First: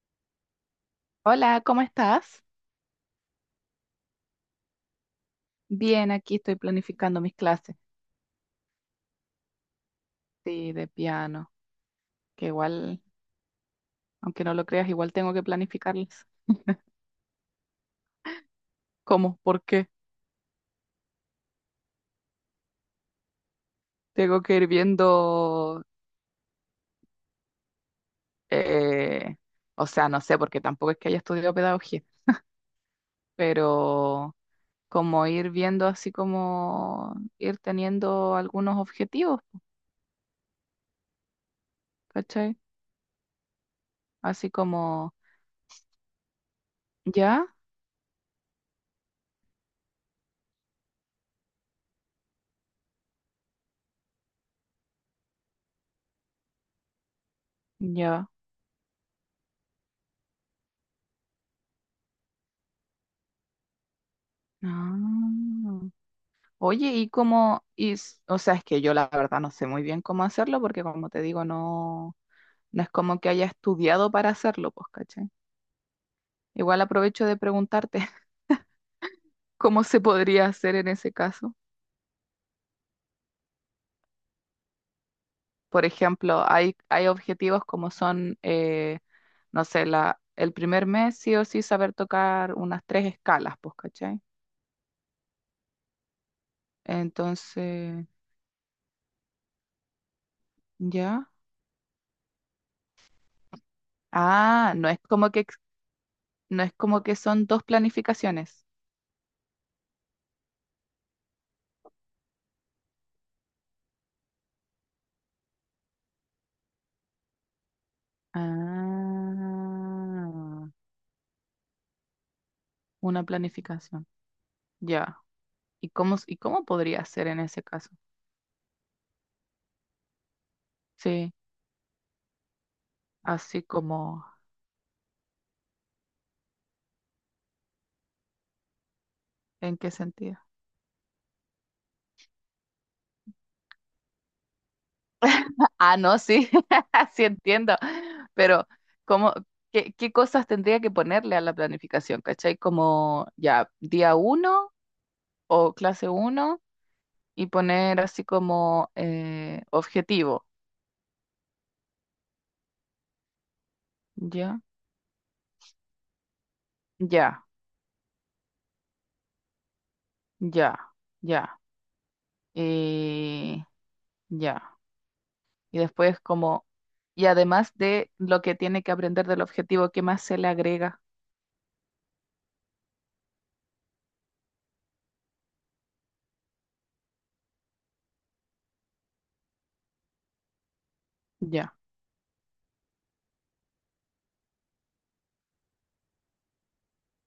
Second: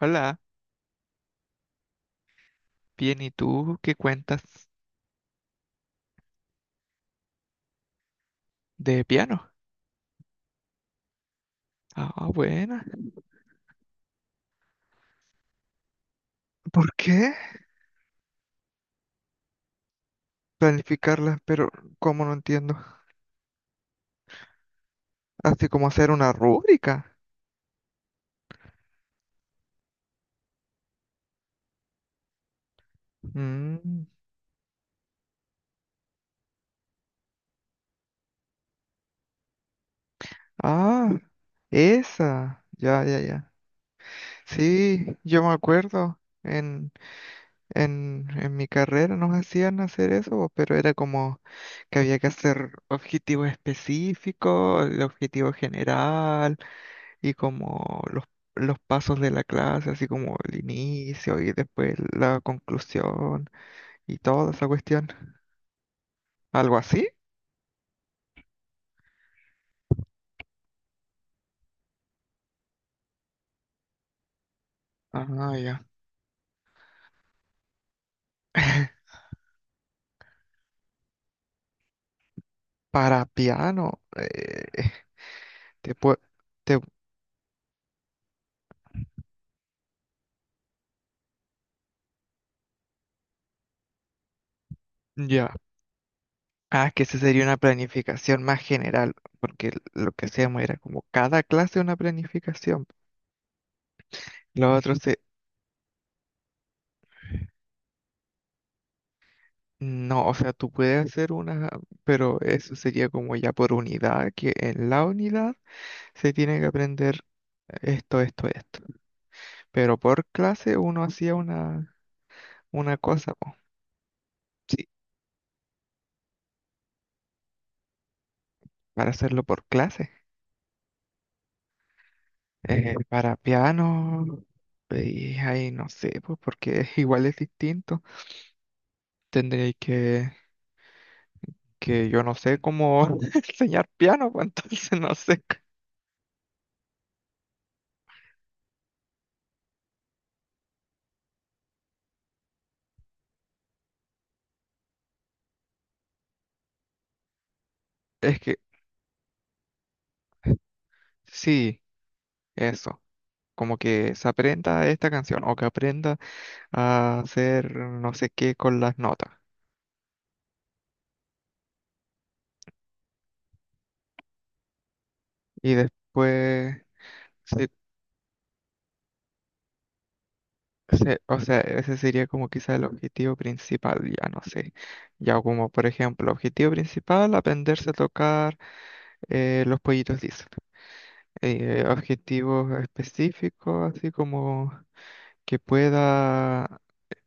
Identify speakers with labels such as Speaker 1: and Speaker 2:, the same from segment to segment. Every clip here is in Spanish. Speaker 1: Hola,
Speaker 2: Hola, ¿cómo estás?
Speaker 1: bien, ¿y tú qué cuentas
Speaker 2: Bien, aquí estoy planificando mis clases,
Speaker 1: de piano?
Speaker 2: sí, de piano,
Speaker 1: Ah,
Speaker 2: que
Speaker 1: buena.
Speaker 2: igual, aunque no lo creas, igual tengo que planificarlas.
Speaker 1: ¿Por qué?
Speaker 2: ¿Cómo? ¿Por qué?
Speaker 1: Planificarla, pero ¿cómo no entiendo?
Speaker 2: Tengo que ir
Speaker 1: Así
Speaker 2: viendo,
Speaker 1: como hacer una rúbrica.
Speaker 2: eh, o sea, no sé, porque tampoco es que haya estudiado pedagogía,
Speaker 1: Mm.
Speaker 2: pero como ir viendo así como ir teniendo algunos objetivos,
Speaker 1: Ah,
Speaker 2: ¿cachai?
Speaker 1: esa. Ya, ya, ya.
Speaker 2: Así como,
Speaker 1: Sí, yo me acuerdo. En,
Speaker 2: ya,
Speaker 1: en, en mi carrera nos hacían hacer eso, pero era como que había que hacer objetivos específicos, el objetivo general, y como
Speaker 2: ya.
Speaker 1: los pasos de la clase, así como el inicio y después la conclusión y toda esa
Speaker 2: Ah.
Speaker 1: cuestión. ¿Algo
Speaker 2: Oye,
Speaker 1: así?
Speaker 2: y cómo, o sea, es que yo la verdad no sé muy bien cómo hacerlo porque como te digo, no, no es como que haya estudiado para hacerlo, pues, ¿cachai?
Speaker 1: Ah, ya.
Speaker 2: Igual aprovecho de preguntarte cómo se podría hacer en ese caso.
Speaker 1: Para piano,
Speaker 2: Por
Speaker 1: te pue-
Speaker 2: ejemplo,
Speaker 1: te-
Speaker 2: hay objetivos como son, no sé, el primer mes sí o sí saber tocar unas 3 escalas, pues, ¿cachai?
Speaker 1: ya. Ah, que esa sería una
Speaker 2: Entonces,
Speaker 1: planificación más general, porque lo que hacíamos era como
Speaker 2: ¿ya?
Speaker 1: cada clase una planificación. Lo
Speaker 2: Ah, no
Speaker 1: otro
Speaker 2: es
Speaker 1: se...
Speaker 2: como que, no es como que son dos planificaciones.
Speaker 1: No, o sea, tú puedes hacer una, pero eso sería como ya por unidad, que en la unidad se tiene que aprender esto, esto, esto. Pero por
Speaker 2: Ah,
Speaker 1: clase uno hacía una
Speaker 2: una
Speaker 1: cosa, po.
Speaker 2: planificación.
Speaker 1: Sí,
Speaker 2: Ya. Y cómo podría ser en ese caso?
Speaker 1: para hacerlo por clase.
Speaker 2: Sí,
Speaker 1: Para
Speaker 2: así como,
Speaker 1: piano, y ahí no sé, pues porque igual es distinto. Tendréis
Speaker 2: ¿en qué
Speaker 1: que,
Speaker 2: sentido?
Speaker 1: que yo no sé cómo enseñar piano, pues entonces no sé.
Speaker 2: Ah, no, sí, sí entiendo. Pero, ¿cómo, qué cosas tendría que ponerle a la planificación? ¿Cachai? Como ya, día uno o clase uno y poner así
Speaker 1: Es que
Speaker 2: como objetivo.
Speaker 1: sí, eso. Como que se
Speaker 2: Ya,
Speaker 1: aprenda esta canción o que aprenda a
Speaker 2: ya,
Speaker 1: hacer no sé qué con las notas.
Speaker 2: ya, ya. eh, ya.
Speaker 1: Y
Speaker 2: Y después como,
Speaker 1: después,
Speaker 2: y
Speaker 1: sí,
Speaker 2: además de lo que tiene que aprender del objetivo, ¿qué más se le agrega?
Speaker 1: O sea, ese sería como quizá el objetivo principal, ya no sé. Ya como, por ejemplo, objetivo principal, aprenderse a tocar los pollitos Disney.
Speaker 2: Ya.
Speaker 1: Objetivos específicos, así como que pueda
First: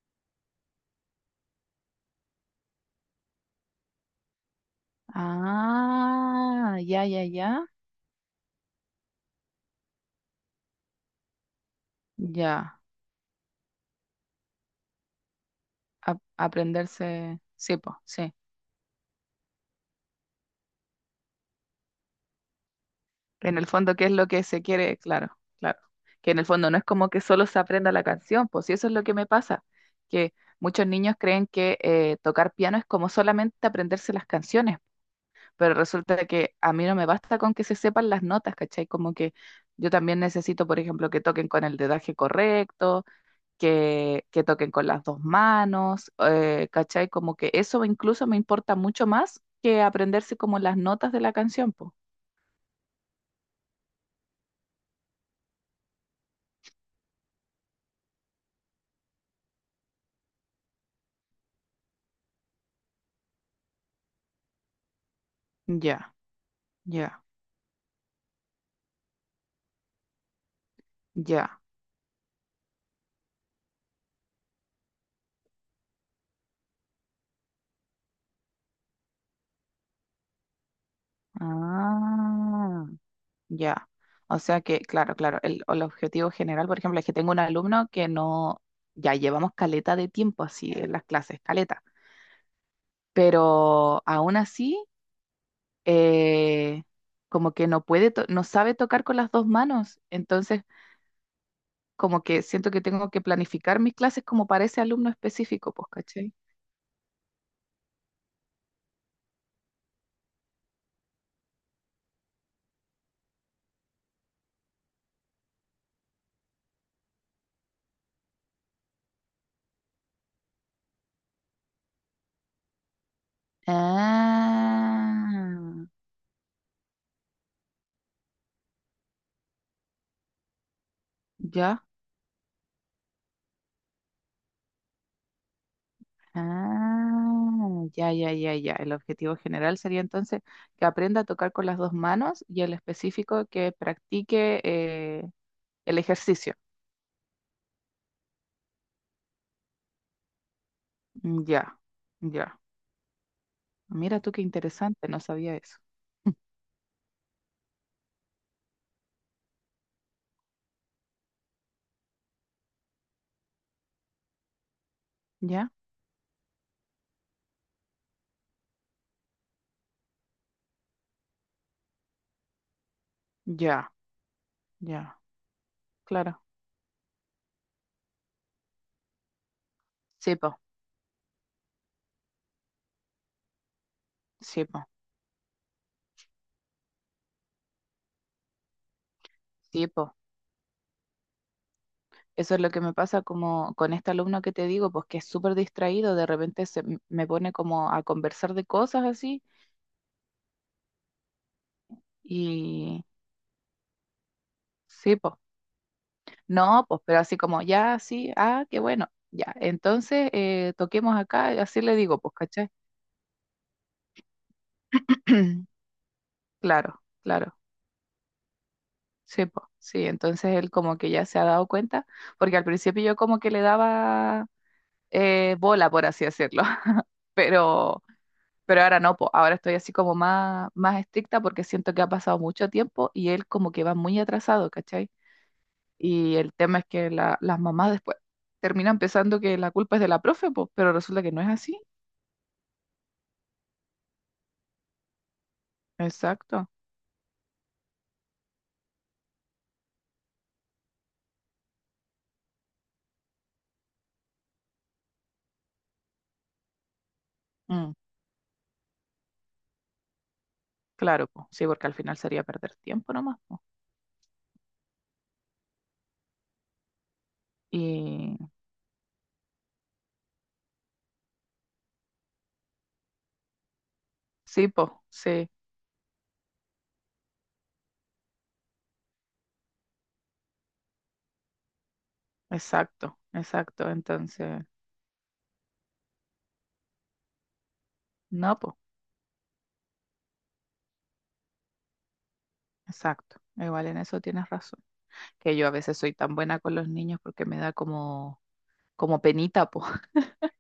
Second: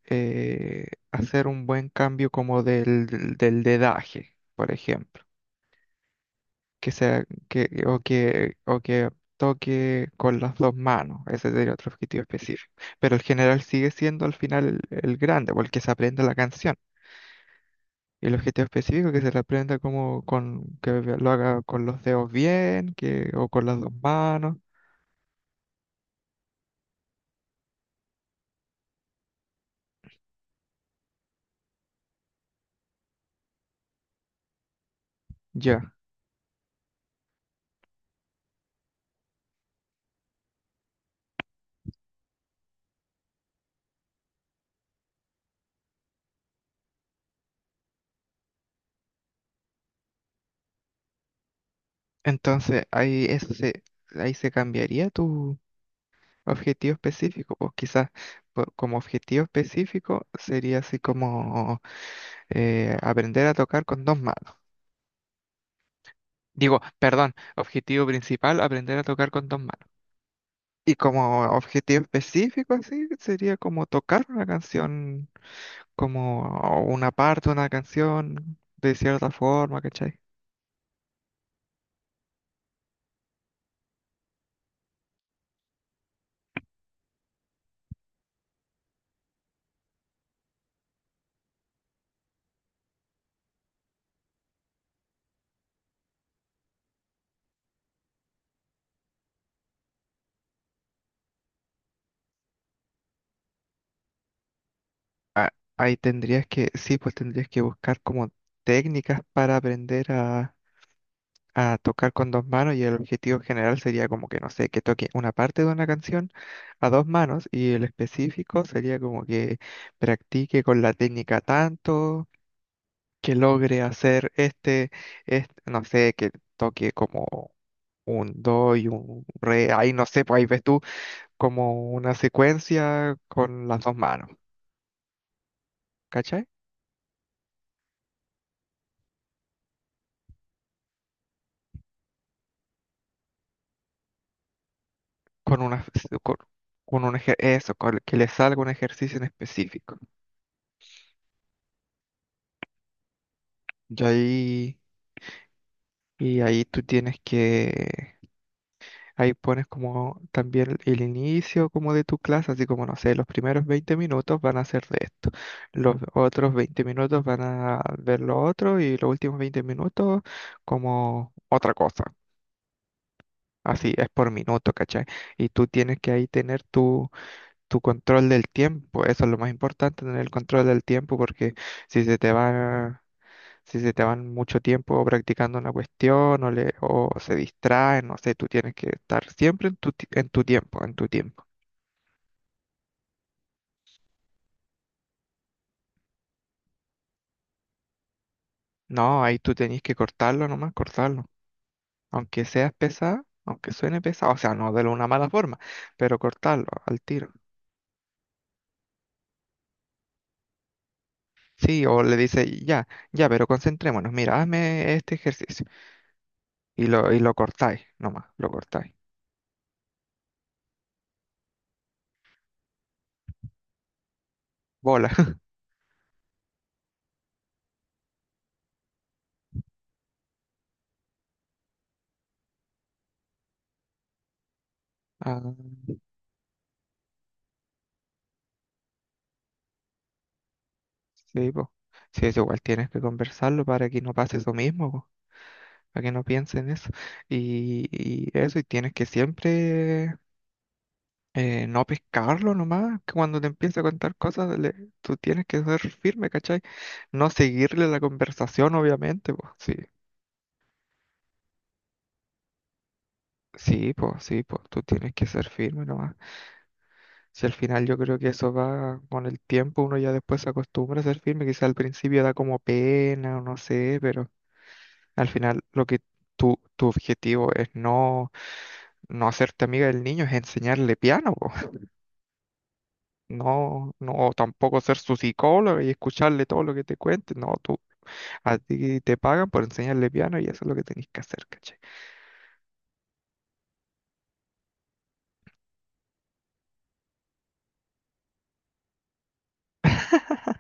Speaker 1: hacer un buen cambio como del dedaje, por ejemplo.
Speaker 2: Ah,
Speaker 1: Que
Speaker 2: ya,
Speaker 1: sea,
Speaker 2: ya,
Speaker 1: que,
Speaker 2: ya.
Speaker 1: o que, o que toque con las dos manos. Ese sería otro objetivo específico.
Speaker 2: Ya.
Speaker 1: Pero el general sigue siendo al final el grande, porque se
Speaker 2: A-
Speaker 1: aprende la canción.
Speaker 2: aprenderse. Sí, pues,
Speaker 1: El
Speaker 2: sí.
Speaker 1: objetivo específico que se le aprenda como con que lo haga con los dedos bien, que o
Speaker 2: En
Speaker 1: con
Speaker 2: el
Speaker 1: las dos
Speaker 2: fondo, ¿qué es lo que
Speaker 1: manos.
Speaker 2: se quiere? Claro, claro. Que en el fondo no es como que solo se aprenda la canción, pues si eso es lo que me pasa, que muchos niños creen que tocar piano es como solamente aprenderse las canciones. Pero
Speaker 1: Ya.
Speaker 2: resulta que a mí no me basta con que se sepan las notas, ¿cachai? Como que yo también necesito, por ejemplo, que toquen con el dedaje correcto, que toquen con las dos manos, ¿cachai? Como que eso incluso me importa mucho más que aprenderse como las notas de la canción, po.
Speaker 1: Entonces ahí se cambiaría tu objetivo específico. O quizás como objetivo específico sería así como aprender a tocar con dos manos.
Speaker 2: Ya,
Speaker 1: Digo,
Speaker 2: ya,
Speaker 1: perdón, objetivo principal, aprender a tocar con dos manos. Y como
Speaker 2: ya.
Speaker 1: objetivo específico así sería como tocar una canción como una parte, de una canción, de cierta forma, ¿cachai?
Speaker 2: Ah, ya. O sea que, claro, claro, el objetivo general, por ejemplo, es que tengo un alumno que no, ya llevamos caleta de tiempo así en las clases, caleta, pero aún así, eh, como que no puede, no sabe tocar con las dos manos, entonces como que siento que tengo que planificar mis clases como para ese alumno específico, pues,
Speaker 1: Ahí
Speaker 2: ¿cachai?
Speaker 1: tendrías que, sí, pues tendrías que buscar como técnicas para aprender a tocar con dos manos, y el objetivo general sería como que, no sé, que toque una parte de una canción a dos manos, y el específico sería como que practique con la técnica tanto, que logre hacer este, no
Speaker 2: Ah,
Speaker 1: sé, que toque como un do y un re, ahí no sé, pues ahí ves tú
Speaker 2: ya.
Speaker 1: como una secuencia con las dos manos, ¿cachai?
Speaker 2: Ah, ya, ya, ya, ya. El objetivo general sería entonces que aprenda a tocar con las dos manos y el específico que practique
Speaker 1: Con una,
Speaker 2: el
Speaker 1: con,
Speaker 2: ejercicio.
Speaker 1: con un eso, que le salga un ejercicio en específico.
Speaker 2: Mm, ya, ya.
Speaker 1: Y
Speaker 2: Mira tú qué
Speaker 1: ahí,
Speaker 2: interesante, no sabía eso.
Speaker 1: y ahí tú tienes que, ahí pones como también el inicio como de tu clase, así como, no sé, los primeros 20 minutos van a ser de esto,
Speaker 2: ¿Ya?
Speaker 1: los otros 20 minutos van a ver lo otro y los últimos 20 minutos como otra cosa.
Speaker 2: Ya,
Speaker 1: Así es por minuto, ¿cachai?
Speaker 2: ya,
Speaker 1: Y tú tienes que ahí
Speaker 2: claro.
Speaker 1: tener tu control del tiempo. Eso es lo más importante, tener el
Speaker 2: Sí, po,
Speaker 1: control del tiempo, porque si se te va, si se te van mucho
Speaker 2: sí, po,
Speaker 1: tiempo practicando una cuestión o, le, o se distraen, no sé, tú tienes que estar siempre en
Speaker 2: sí, po.
Speaker 1: en tu tiempo, en tu tiempo.
Speaker 2: Eso es lo que me pasa como con este alumno que te digo, pues que es súper distraído, de repente me pone como a conversar de cosas
Speaker 1: No, ahí
Speaker 2: así,
Speaker 1: tú tenés que cortarlo, nomás cortarlo. Aunque seas
Speaker 2: y
Speaker 1: pesada, aunque suene pesado, o sea, no de una
Speaker 2: sí,
Speaker 1: mala
Speaker 2: po.
Speaker 1: forma, pero cortarlo
Speaker 2: No,
Speaker 1: al
Speaker 2: pues, pero
Speaker 1: tiro.
Speaker 2: así como, ya, sí, ah, qué bueno, ya. Entonces, toquemos acá, y así
Speaker 1: Sí,
Speaker 2: le
Speaker 1: o le
Speaker 2: digo, pues,
Speaker 1: dice,
Speaker 2: ¿cachai?
Speaker 1: ya, ya, pero concentrémonos, mira, hazme este ejercicio.
Speaker 2: Claro,
Speaker 1: Y lo
Speaker 2: claro,
Speaker 1: cortáis, nomás, lo cortáis.
Speaker 2: sí, po, sí. Entonces él como que ya se ha dado cuenta, porque al principio yo como que le daba
Speaker 1: Bola.
Speaker 2: bola, por así decirlo. pero Pero ahora no, po, ahora estoy así como más, más estricta porque siento que ha pasado mucho tiempo y él como que va muy atrasado, ¿cachai?
Speaker 1: Ah.
Speaker 2: Y el tema es que las mamás después terminan pensando que la culpa es de la profe, pues, pero resulta que no es
Speaker 1: Sí, pues.
Speaker 2: así.
Speaker 1: Sí, eso igual tienes que conversarlo para que no pase eso mismo, po, para que no piensen
Speaker 2: Exacto.
Speaker 1: eso. Y eso, y tienes que siempre no pescarlo nomás, que cuando te empiece a contar cosas, tú tienes que ser firme, ¿cachai? No seguirle
Speaker 2: Mm,
Speaker 1: la conversación, obviamente, pues. Sí,
Speaker 2: claro, pues, sí, porque al final sería perder tiempo nomás, po.
Speaker 1: sí, pues, tú tienes que ser firme nomás. Si al final yo creo que
Speaker 2: Y
Speaker 1: eso va con el tiempo, uno ya después se acostumbra a ser firme, quizá al principio da como pena o no sé, pero...
Speaker 2: sí, pues,
Speaker 1: Al
Speaker 2: sí,
Speaker 1: final, lo que tu objetivo es no, no hacerte amiga del niño, es enseñarle piano, po.
Speaker 2: exacto, exacto.
Speaker 1: No, no
Speaker 2: Entonces,
Speaker 1: tampoco ser su psicólogo y escucharle todo lo que te cuente. No, tú, a
Speaker 2: no, pues,
Speaker 1: ti te pagan por enseñarle piano y eso es lo que tenés que hacer, ¿cachai?
Speaker 2: exacto. Igual en eso tienes razón. Que yo a veces soy tan buena con los niños porque me da como, como penita, pues.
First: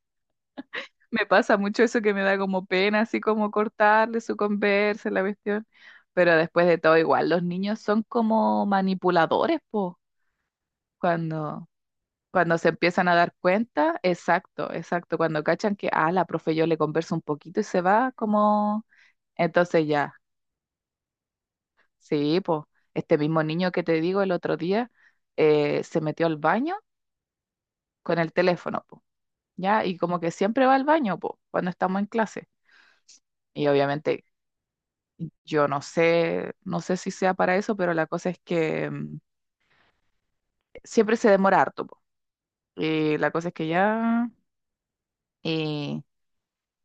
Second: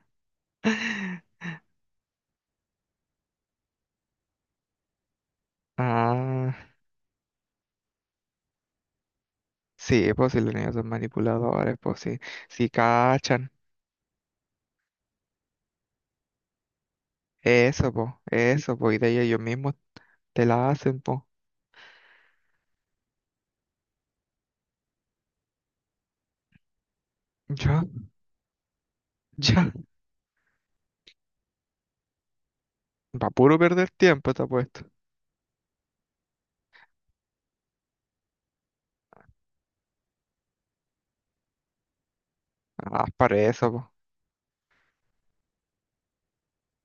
Speaker 2: Me pasa mucho eso que me da como pena, así como cortarle su conversa, la cuestión. Pero
Speaker 1: Ah,
Speaker 2: después de todo, igual, los niños son como manipuladores, po.
Speaker 1: sí, pues si los niños son
Speaker 2: Cuando,
Speaker 1: manipuladores, pues sí,
Speaker 2: cuando
Speaker 1: si
Speaker 2: se empiezan a dar
Speaker 1: cachan,
Speaker 2: cuenta, exacto, exacto. Cuando cachan que, ah, la profe yo le converso un poquito y se va,
Speaker 1: eso,
Speaker 2: como.
Speaker 1: pues, y de ahí ellos mismos
Speaker 2: Entonces ya,
Speaker 1: te la hacen, pues,
Speaker 2: sí, po. Este mismo niño que te digo el otro día se metió al baño
Speaker 1: ya,
Speaker 2: con el teléfono, po.
Speaker 1: ya,
Speaker 2: Ya, y como que siempre va al baño, po, cuando estamos en clase.
Speaker 1: va puro
Speaker 2: Y
Speaker 1: perder
Speaker 2: obviamente
Speaker 1: tiempo, te apuesto,
Speaker 2: yo no sé, no sé si sea para eso, pero la cosa es que siempre se demora harto, po.
Speaker 1: ah,
Speaker 2: Y la
Speaker 1: para
Speaker 2: cosa es que
Speaker 1: eso.
Speaker 2: ya, y,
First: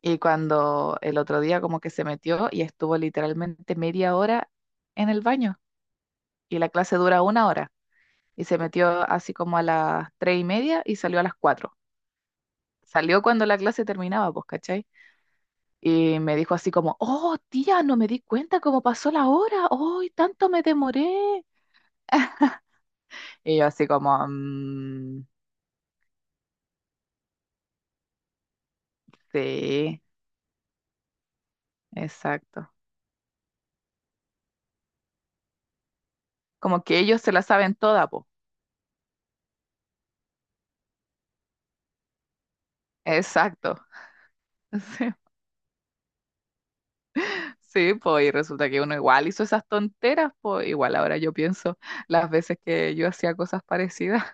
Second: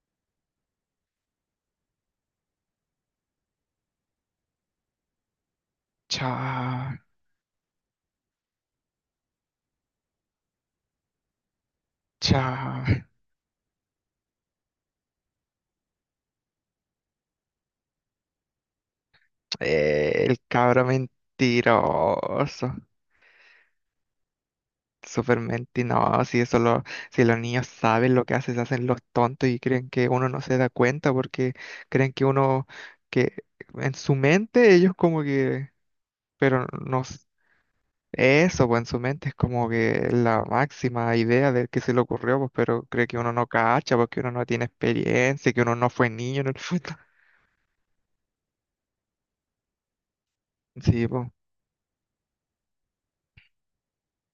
Speaker 2: y cuando el otro día como que se metió y estuvo literalmente media hora en el baño, y la clase
Speaker 1: Cha,
Speaker 2: dura 1 hora, y se metió así como a las 3:30 y salió a las 4.
Speaker 1: cha.
Speaker 2: Salió cuando la clase terminaba, pues, ¿cachai? Y me dijo así como, oh, tía, no me di cuenta cómo pasó la hora, hoy
Speaker 1: El
Speaker 2: tanto me
Speaker 1: cabro
Speaker 2: demoré.
Speaker 1: mentiroso.
Speaker 2: Y yo así como... "Mm".
Speaker 1: Súper mentiroso. Si eso lo, si los niños saben lo que hacen, se hacen los tontos y creen
Speaker 2: Sí,
Speaker 1: que uno no se da cuenta porque creen que uno,
Speaker 2: exacto.
Speaker 1: que en su mente ellos como que, pero
Speaker 2: Como que
Speaker 1: no,
Speaker 2: ellos se la saben toda, po.
Speaker 1: eso, pues en su mente es como que la máxima idea del que se le ocurrió, pues, pero cree que uno no
Speaker 2: Exacto.
Speaker 1: cacha, porque uno no tiene experiencia, que uno no fue niño en el fútbol.
Speaker 2: Sí, sí, po, y resulta que uno igual hizo esas tonteras, po. Igual
Speaker 1: Sí,
Speaker 2: ahora
Speaker 1: pues.
Speaker 2: yo pienso las veces que yo hacía cosas parecidas.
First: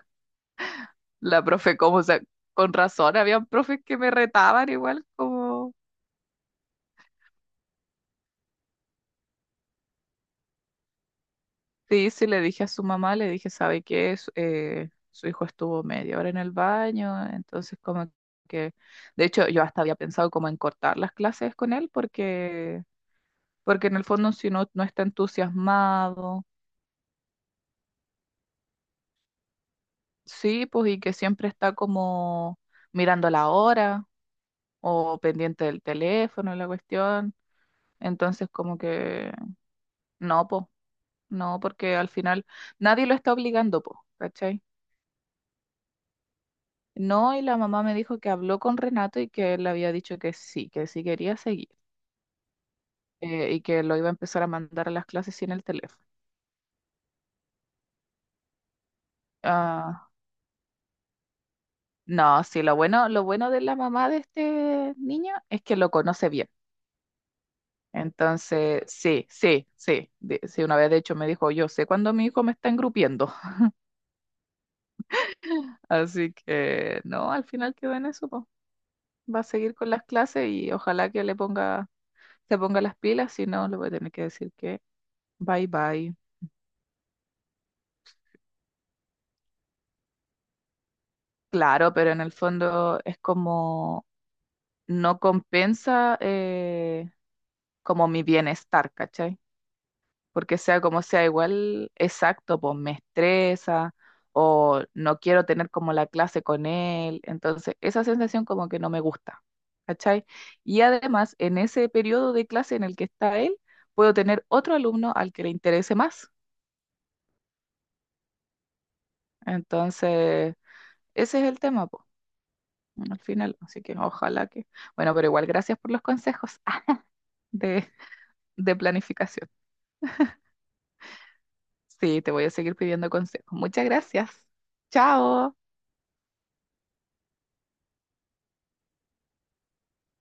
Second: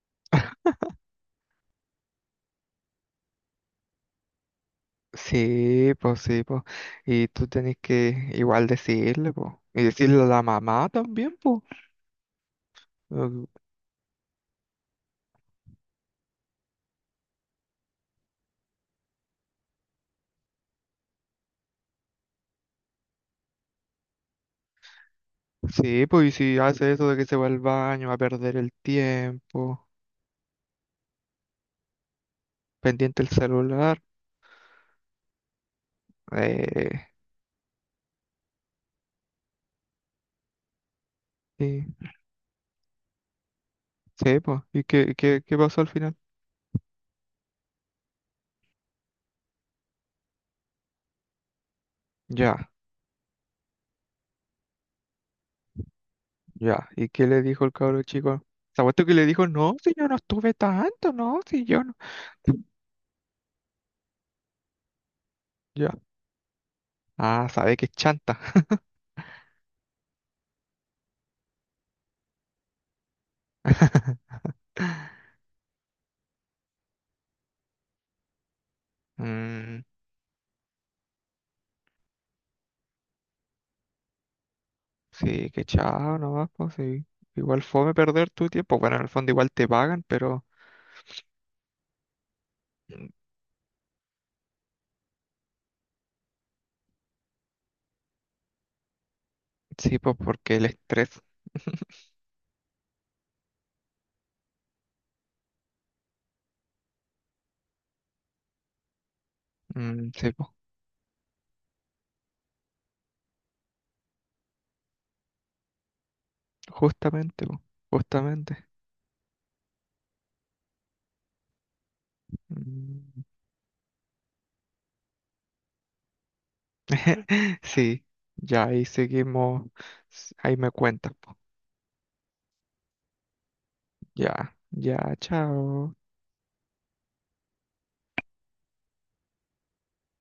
Speaker 2: La profe, como, o sea, con razón, habían profes que me retaban igual, como.
Speaker 1: Sí, pues sí, pues. Y tú tenés que igual decirle, pues. Y decirle a la mamá también, pues.
Speaker 2: Sí, sí, le dije a su mamá, le
Speaker 1: Eh,
Speaker 2: dije, ¿sabe qué? Su, su hijo estuvo media hora en el baño, entonces como que. De hecho, yo hasta había pensado como en cortar las clases con él porque porque en el fondo si uno no está
Speaker 1: Sí, pues, y
Speaker 2: entusiasmado,
Speaker 1: si hace eso de que se va al baño, va a perder el tiempo,
Speaker 2: sí, pues, y que siempre está como
Speaker 1: pendiente el
Speaker 2: mirando la
Speaker 1: celular.
Speaker 2: hora o pendiente del teléfono, la
Speaker 1: Eh,
Speaker 2: cuestión, entonces como que no, pues, no,
Speaker 1: sí,
Speaker 2: porque al final nadie lo está obligando, pues,
Speaker 1: sí, pues.
Speaker 2: ¿cachai?
Speaker 1: ¿Y qué, qué, qué pasó al final?
Speaker 2: No, y la mamá me dijo que habló con Renato y que él le había dicho que sí quería seguir,
Speaker 1: Ya,
Speaker 2: y que lo iba a empezar a mandar a las clases sin el teléfono.
Speaker 1: ya. ¿Y qué le dijo el cabro chico? ¿Sabes tú que le dijo? No, si yo
Speaker 2: Ah,
Speaker 1: no estuve tanto, no, si yo no.
Speaker 2: no, sí, lo bueno de la mamá de este niño es que lo
Speaker 1: Ya.
Speaker 2: conoce bien.
Speaker 1: Ah, sabe que es chanta.
Speaker 2: Entonces, sí, sí, sí, sí, una vez de hecho me dijo, yo sé cuando mi hijo me está engrupiendo, así que no, al final quedó en eso, po. Va a seguir
Speaker 1: Mm.
Speaker 2: con las clases y ojalá que le ponga, se ponga las pilas, si no, le voy a tener que decir que
Speaker 1: Sí, que
Speaker 2: bye bye.
Speaker 1: chao, no vas, pues sí. Igual fome perder tu tiempo. Bueno, en el fondo igual te pagan, pero
Speaker 2: Claro, pero en el fondo
Speaker 1: mm,
Speaker 2: es como no compensa como mi bienestar, ¿cachai?
Speaker 1: sí, pues porque
Speaker 2: Porque
Speaker 1: el
Speaker 2: sea como
Speaker 1: estrés.
Speaker 2: sea, igual exacto, pues me estresa o no quiero tener como la clase con él, entonces esa sensación como que no me gusta,
Speaker 1: Mm,
Speaker 2: ¿cachai?
Speaker 1: sí, pues.
Speaker 2: Y además, en ese periodo de clase en el que está él, puedo tener otro alumno al que le interese más,
Speaker 1: Justamente, pues. Justamente.
Speaker 2: entonces ese es el tema, pues, al
Speaker 1: Mm.
Speaker 2: final, así que ojalá que... Bueno, pero igual gracias por los consejos de,
Speaker 1: Sí, ya
Speaker 2: de
Speaker 1: ahí
Speaker 2: planificación.
Speaker 1: seguimos. Ahí me cuentas, pues.
Speaker 2: Sí, te voy a seguir pidiendo consejos. Muchas gracias.
Speaker 1: Ya, ya,
Speaker 2: Chao.
Speaker 1: chao.